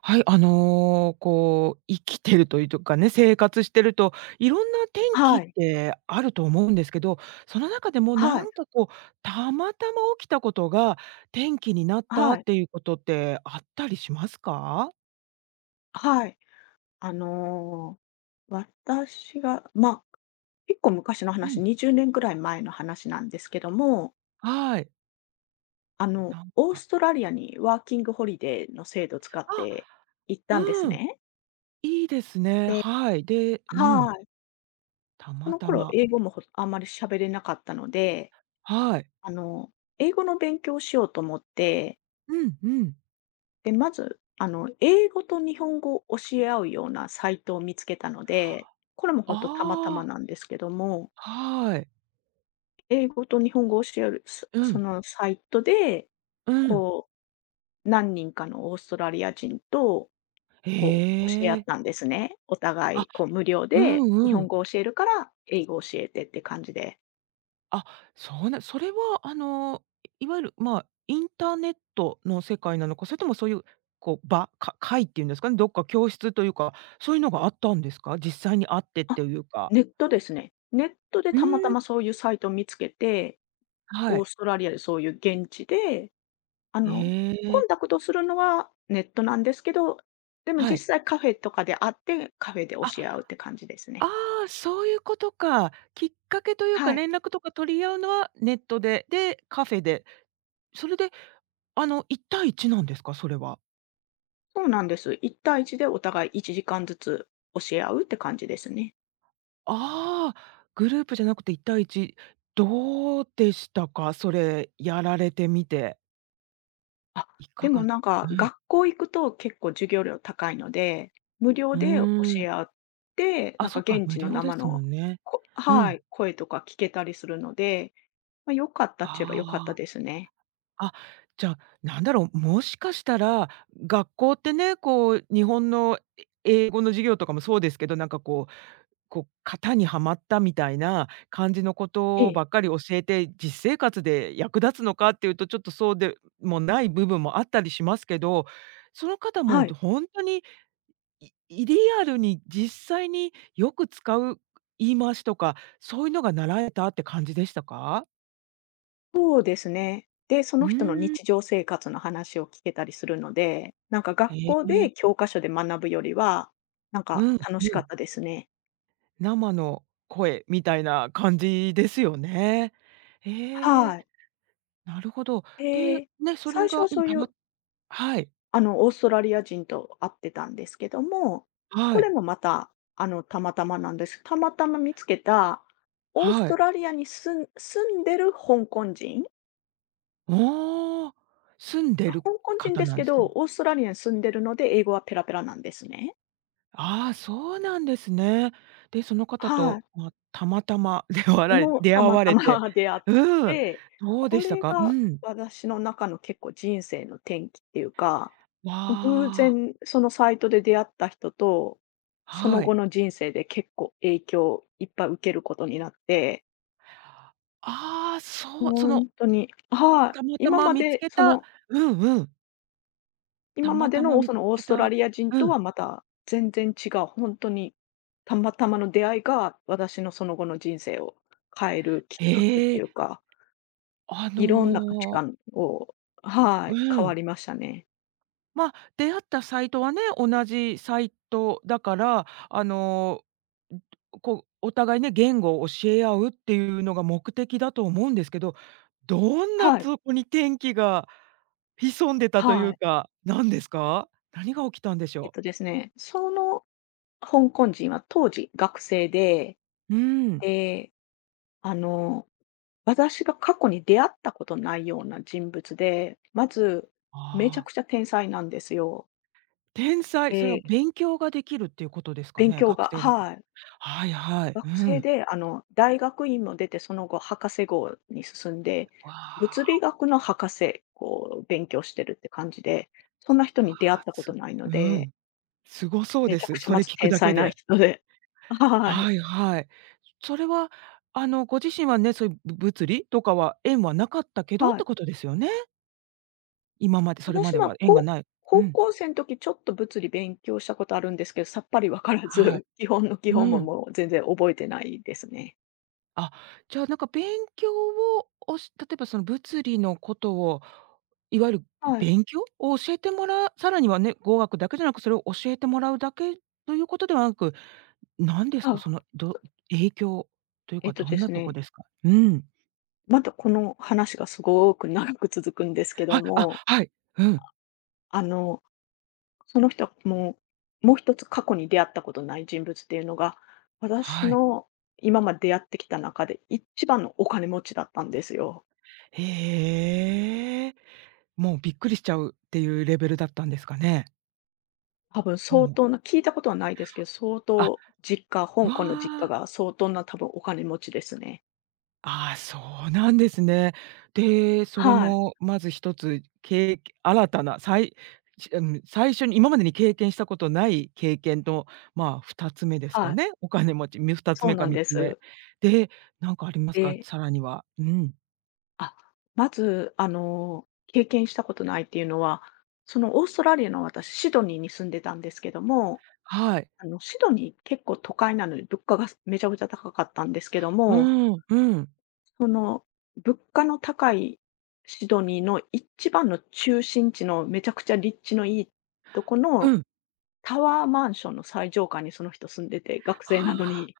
はい、こう、生きてるというとかね、生活してると、いろんな天気はっい。てあると思うんですけど、その中でもなはい。んかこう、たまたま起きたことが天気になったはっい。ていうことってあったりしますか？はい。あの、私が、結構昔のう話、ん、20年くらい前の話なんですけども、はい。なんオーかストラリアにワーキングホリデーの制度を使っあ、て行ったんですうん、ね。いいですね。で、はい。で、うん、はい。たそまのた頃ま。英語もあんまり喋れなかったので、はい。あの、英語の勉強をしようと思ってうんうん。で、まず、英語と日本語を教え合うようなサイトを見つけたので、これも本当たまたまああ、なんですけども、はい。英語と日本語を教える、うそん、のサイトで、うん。こう、何人かのオーストラリア人と、こう、教え合へっえ。たんですね。お互あ、い、こう、無料うで日んう本ん。語を教えるから、英語を教えてって感じで。あ、そうなそれはいわゆる、まあ、インターネットの世界なのか、それともそういう、こう、会っていうんですかね、どっか教室というか、そういうのがあったんですか？実際にあってっあ、ていうか。ネットですね。ネットでうーたまたん、まそういうサイトを見つけて、はオーい。ストラリアでそういう現地であへの、コえ、ンタクトするのはネットなんですけど、でもはい。実際カフェとかで会って、カフェで教あ、え合うって感じですあね。あ、そういうことか。きっかけというか、はい。連絡とか取り合うのはネットで、で、カフェで、それで、1対一なんですか？それは。そうなんです。一対一でお互い1時間ずつ教え合うって感じですね。ああ、グループじゃなくて1対1、どうでしたか？それやられてみて。あ、いでかもが、なんうかん、学校行くと結構授業料高いので、無料うで教ーん。え合って、なあ、んかそっか、現無地の料で生すもの、んね。うはん。い、声とか聞けたりするので、まあ、良かったっちゃえばあ良かったあ、ですね。あ、じゃあ、なんだろう、もしかしたら、学校ってね、こう日本の英語の授業とかもそうですけど、なんかこう、型にはまったみたいな感じのこえとえ、ばっかり教えて、実生活で役立つのかっていうと、ちょっとそうでもない部分もあったりしますけど、その方もはい。ほんとに、いいリアルに実際によく使う言い回しとか、そういうのが習えたって感じでしたか？そうですね。で、そうの人のーん。日常生活の話を聞けたりするので、なんか学へ校え、で教科書で学ぶよりは、なんかうん楽しうかっん。たですね。生の声みたいな感じですよね。へはえ、い。なるほど。で、で、ね、そ最れ初がはうそん、ういう、はい。オーストラリア人と会ってたんですけども、こはれい、もまた、たまたまなんです。たまたま見つけた、オースはトい。ラリアに住んでるおお、住んでる香港人方ですなんけですど、ね。オーストラリアに住んでるので、英語はペラペラなんですね。ああ、そうなんですね。で、その方はい。と、ま、たまたま も出た会まわたま れて、出会っうん、て、どうこでしたれか？うがん。私の中の結構人生の転機っていうか、わ偶あ、然そのサイトで出会った人と、そのは後い。の人生で結構影響をいっぱい受けることになって、ああ、そう、その、本当に、はたまい、たま見つけた、うんうん、た今ままでたまの見そつのオーけストラた、リア人とうん、はまた全然違う、本当にたまたまの出会いが、私のその後の人生を変えるきっかけっへていえ、うか、あいろんな価値の観を、はい、う変わん。りましたね。まあ、出会ったサイトはね、同じサイトだから、ん、こう、お互いね、言語を教え合うっていうのが目的だと思うんですけど、どんなはい、そこに天気が潜んでたといはうい。か、何ですか？何が起きたんでしえっょう？とですね、その香港人は当時学生で、うん。で、あの、私が過去に出会ったことないような人物で、まず、あめちゃあ、くちゃ天才なんですよ。天才、それはで、勉強ができるっていうことですか勉ね？強学が、生の、はい。はいはい、う学生ん。で、大学院も出て、その後博士号に進んで、わ物理あ、学の博士を勉強してるって感じで、そんな人わに出会っあ、たことないのうで、ん、すごそうめでちゃくす。ちゃそまれず聞く天だ才けなで。人で。はい。はいはい。それは、ご自身はね、そういう物理とかは縁はなかったけどっはてい。ことですよね？今まで、それま私ではは縁がこうない。う高ん。校生の時ちょっと物理勉強したことあるんですけど、さっぱり分からはい。ず、基本の基本うもん。もう全然覚えてないですね。あ、じゃあ、なんか勉強をおし例えばその物理のことを、いわゆるはい。勉強を教えてもらさらにはね、語学だけじゃなく、それを教えてもらうだけということではなく、何ですか、あ、その、そ影響というえっか、とどんでなすとこね、ですか？うん。またこの話がすごく長く続くんですけはどい、あ、も、はい。うん。あの、その人も、もう一つ過去に出会ったことない人物っていうのが、私はい。の今まで出会ってきた中で一番のお金持ちだったんですよ。へえ。もうびっくりしちゃうっていうレベルだったんですかね？多分も相う、当な聞いたことはないですけど、相あ、当、う香わ港の実家あ、が相当な多分お金持ちですね。ああ、うなんですね。で、それはい、もまず一つ、新たな、さいしうん、最初に今までに経験したことない経験と、まあ、2つ目ですはかい、ね、お金持ち、2つそう目かなん3でつ目。す。で、なんかありますか？で、さらには。うん。あ、まず、経験したことないっていうのは、そのオーストラリアの私、シドニーに住んでたんですけども、はい。シドニー、結構都会なので、物価がめちゃくちゃ高かったんですけどうも、ん、うん、その、物価の高いシドニーの一番の中心地のめちゃくちゃ立地のいいとこのうん。タワーマンションの最上階にその人住んでて、学生なのはあ。に。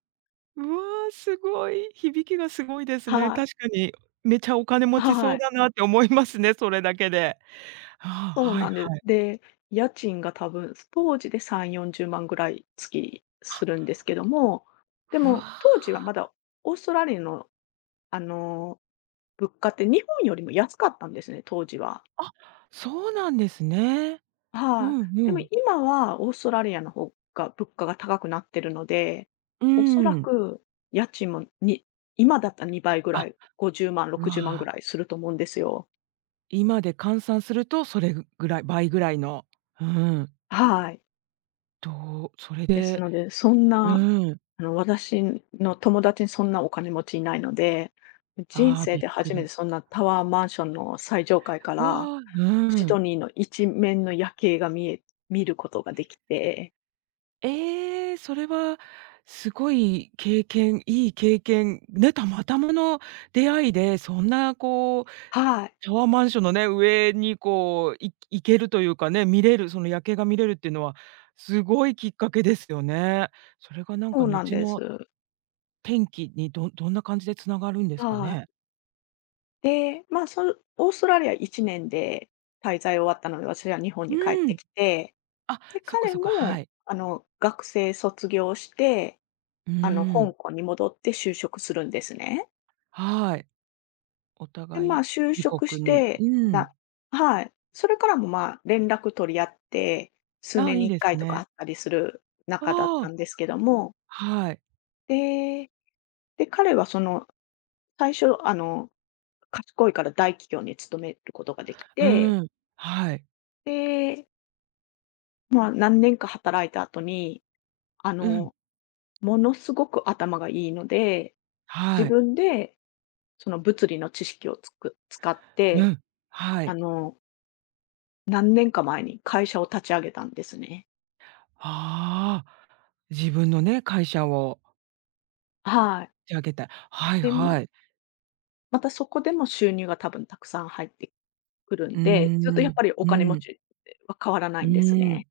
うわ、すごい。響きがすごいで すね。はい。確かに、めちゃお金持ちそはうい。だなって思いますね、それだけで。ああ、そうはいなんではす。い。で、家賃が多分当時で3、40万ぐらい月するんですけども、でうもわ、当時はまだオーストラリアの、あの物価って日本よりも安かったんですね、当時は。あ、そうなんですね。うはい。んうでもん。今はオーストラリアの方が物価が高くなってるので、うーおそらん。く家賃もに今だったら2倍ぐらあ、い、50万、う60万ぐわ、らいすると思うんですよ。今で換算するとそれぐらい倍ぐらいの、うん、はい。と、それですでので、そんな、うん、私の友達にそんなお金持ちいないので、人ああ、生びっでく初めてり。そんなタワーマンションの最上階かうらわ、シうドん。ニーの一面の夜景が見ることができて、ええ、それはすごい経験、いい経験、ね、たまたまの出会いで、そんなこう、はい。タワーマンションのね、上にこう、行けるというかね、見れる、その夜景が見れるっていうのは、すごいきっかけですよね。それがなんそかうなん後でのす。転機にどんな感じで繋がるんですかはい。ね？で、まあ、そのオーストラリア1年で滞在終わったので、私は日本に帰っうてん。きて、あ、で、そっか彼そっか、はも、い。学生卒業して、うー香ん。港に戻って就職するんですね。はい。おで、ま互あ、い就自職し国に。て、うん。なはい。それからも、まあ、連絡取り合って、数ああ、年いにい1で回すとかあね。ったりする仲だったああ、んですけども、はい。でで、彼はその、最初、賢いから大企業に勤めることができて、うん、はい。で、まあ、何年か働いた後に、あうん、の、ものすごく頭がいいので、自はい。分でその物理の知識をつく使っうて、ん、はあい。の、何年か前に会社を立ち上げたんですね。ああ、自分のね、会社をは立い。ち上げたい。はいで、まはい。またそこでも収入が多分たくさん入ってくるうーんで、ずっとやっん、ぱりおう金持ん、ちは変わらなういんですーん。ね。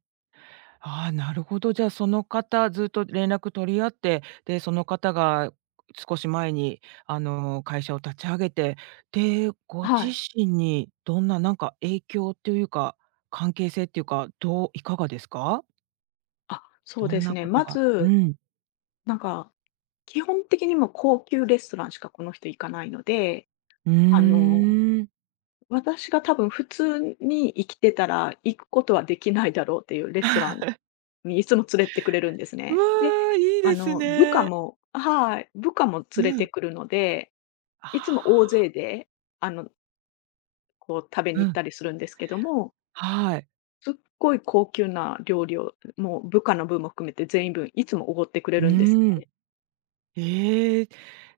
ああ、なるほど。じゃあ、その方ずっと連絡取り合って、で、その方が少し前に、あの、会社を立ち上げて、で、ごは自い。身にどんな、なんか、影響というか、関係性っていうか、どういかがですか？あ、そうどでんすなね。ことまがうず、ん、なんか、基本的にもう高級レストランしかこの人行かないので、うあの、ーん。私が多分普通に生きてたら行くことはできないだろうっていうレストランにいつも連れてってくれるんですうね。で、わ、いいです部下ね。も、はい、部下も連れうてん。くるので、いつも大あ勢で、あの、こう食べあ、にう行っん。たりするんですけども、はい。すっごい高級な料理を、もう部下の分も含めて全員分いつもおごってくれうるんですーん。ね。ええ、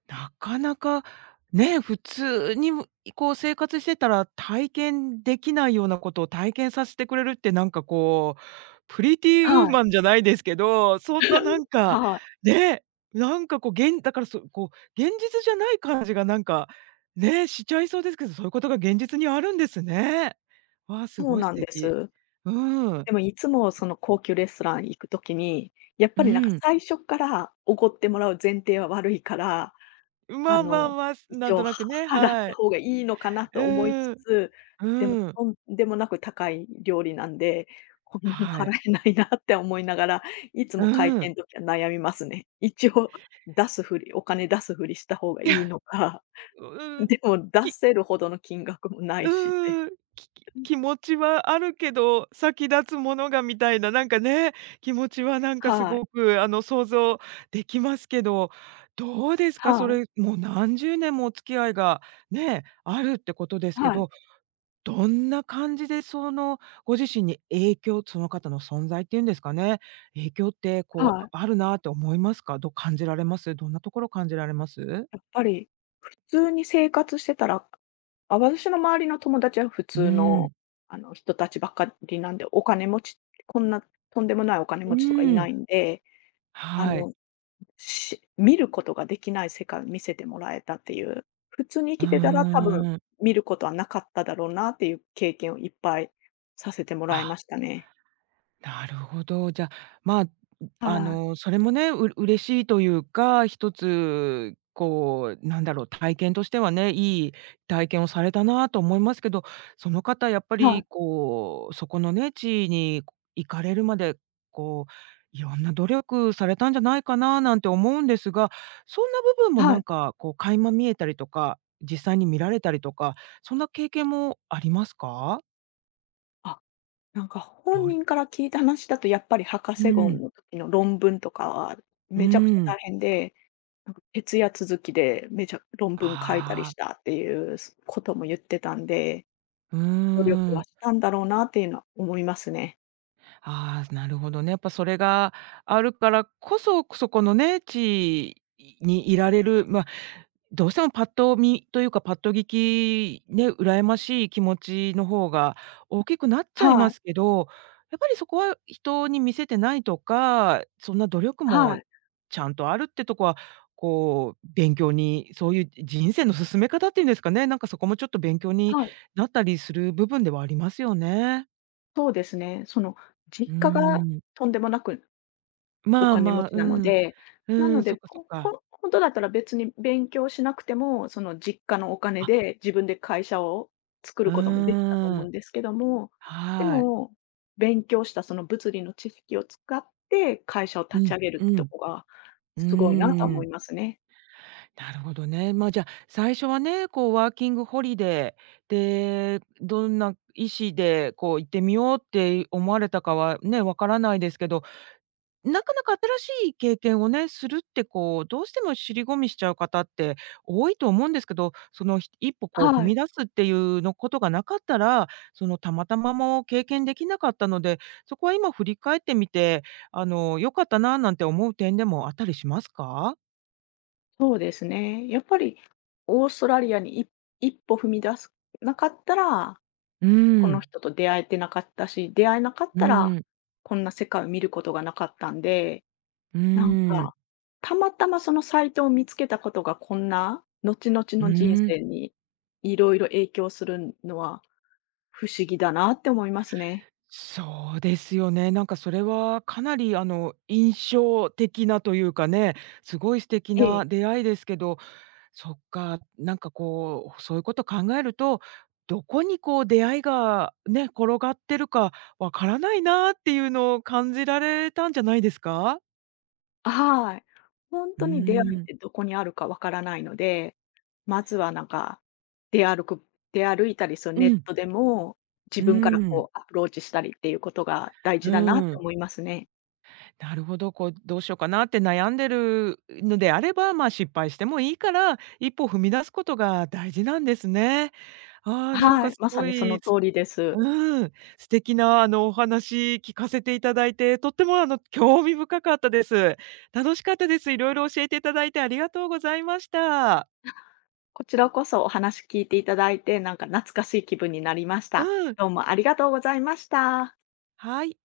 なかなかね、普通にむこう生活してたら体験できないようなことを体験させてくれるってなんかこう、プリティウーはい。マンじゃないですけど、そんなな んか、はい、ね、なんかこうげんだからそこう、現実じゃない感じがなんか、ね、しちゃいそうですけど、そういうことが現実にあるんですね。わ、すそうごいな素んで敵。す。うん、でもいつもその高級レストラン行くときに、やっうぱりなんかん。最初から奢ってもらう前提は悪いから、あまあまあの、まあ、一なん応とはなくね、払っはたい。方がいいのかなと思いつうん、つ、でもうん。とんでもなく高い料理なんで、こんなのは払い。えないなって思いながら、いつも会う計ん。ん時は悩みますね。一応出すふりお金出すふりした方が いいいや、のか、うん。でも出きせるほどの金額もないしうん。ね。気持ちはあるけど、先立つものがみたいな、なんかね、気持ちはなんかすはい、ごくあの、想像できますけど、どうですか？そはい。れ、もう何十年もお付き合いがね、あるってことですけはい、ど、どんな感じでそのご自身に影響、その方の存在っていうんですかね、影響ってこう、はい。あるなって思いますか？ど感じられます？どんなところ感じられます？やっぱり、普通に生活してたら、あ、私の周りの友達は普う通ーの、ん。人たちばっかりなんで、お金持ちこんなとんでもないお金う持ちとかいーなん、いんで、あはい。の、見ることができない世界を見せてもらえたっていう、普通にう生きてたら多分ーん。見ることはなかっただろうなっていう経験をいっぱいさせてもらいあ、ましたね。なるほど。じゃあ、まあ、はそれもね、嬉しいというか、一つ、こう、なんだろう、体験としてはね、いい体験をされたなと思いますけど、その方やっぱい、はい、り、こう、そこのね、地位に行かれるまで、こう、いろんな努力されたんじゃないかななんて思うんですが、そんな部分もはなんい。か、こう、垣間見えたりとか、実際に見られたりとか、そんな経験もありますか？あ、なんかど本う、人から聞いた話だと、やっぱり博う士号ん、の時の論文とかは、うめちゃくちゃん。大変で、なんか徹夜続きで、めちゃ論文書いたりあしあ。たっていうことも言ってたんで、うー努力はん。したんだろうなっていうのは思いますね。ああ、なるほどね。やっぱそれがあるからこそ、そこのね、地にいられる、まあ、どうしてもパッと見というか、パッと聞き、ね、羨ましい気持ちの方が大きくなっちゃいはまい、すけど、やっぱりそこは人に見せてないとか、そんな努力はもい、ちゃんとあるってとこは、こう、勉強に、そういう人生の進め方っていうんですかね、なんかそこもちょっと勉強にはい、なったりする部分ではありますよね。そうですね。そのう実ー家がん、とんでもなくおまあ金持まあ、ちなのうん、で、うなのん、そっで、かそっほか。ほ本当だったら別に勉強しなくても、その実家のお金あ、で自分で会社を作うることもできたとー思うんん、ですけども、ではい。も、勉強したその物理の知識を使って会社を立うちん、上げるってうとん、こがうすごいなとー思ん、いますね。なるほどね。まあ、じゃあ、最初はね、こうワーキングホリデーで、どんな意思でこう行ってみようって思われたかはね、わからないですけど、なかなか新しい経験をね、するってこう、どうしても尻込みしちゃう方って多いと思うんですけど、その、一歩こう踏はい、み出すっていうのことがなかったら、その、たまたまも経験できなかったので、そこは今振り返ってみて、あの、良かったななんて思う点でもあったりしますか？そうですね。やっぱりオーストラリアに一歩踏み出すなかったらうーこのん、人と出会えてなかったし、出会えなかっうたら、ーん、こんな世界を見ることがなかったんで、うなんん、か、たまたまそのサイトを見つけたことがこんな、後々うの人ん。生にいろいろ影響するのは不思議だなって思いますね。そうですよね。なんかそれはかなりあの、印象的なというかね、すごい素敵えなえ。出会いですけど、そっか、なんかこう、そういうこと考えると、どこにこう出会いがね、転がってるかわからないなっていうのを感じられたんじゃないですか？はい。ほんうとに出会いっーん。てどこにあるかわからないので、まずはなんか、出歩く出歩いたり、そのうネッん、トでも、自うー分からん、こうアプローチしたりっていうことが大う事だなっーてん。思いますね。なるほど、こうどうしようかなって悩んでるのであれば、まあ、失敗してもいいから、一歩踏み出すことが大事なんですね。ああ、なんはかい、すまさごにそのい通りです。うん、素敵なあの、お話聞かせていただいて、とってもあの、興味深かったです。楽しかったです。いろいろ教えていただいてありがとうございました。こちらこそお話聞いていただいて、なんか懐かしい気分になりました。うん、どうもありがとうございました。はい。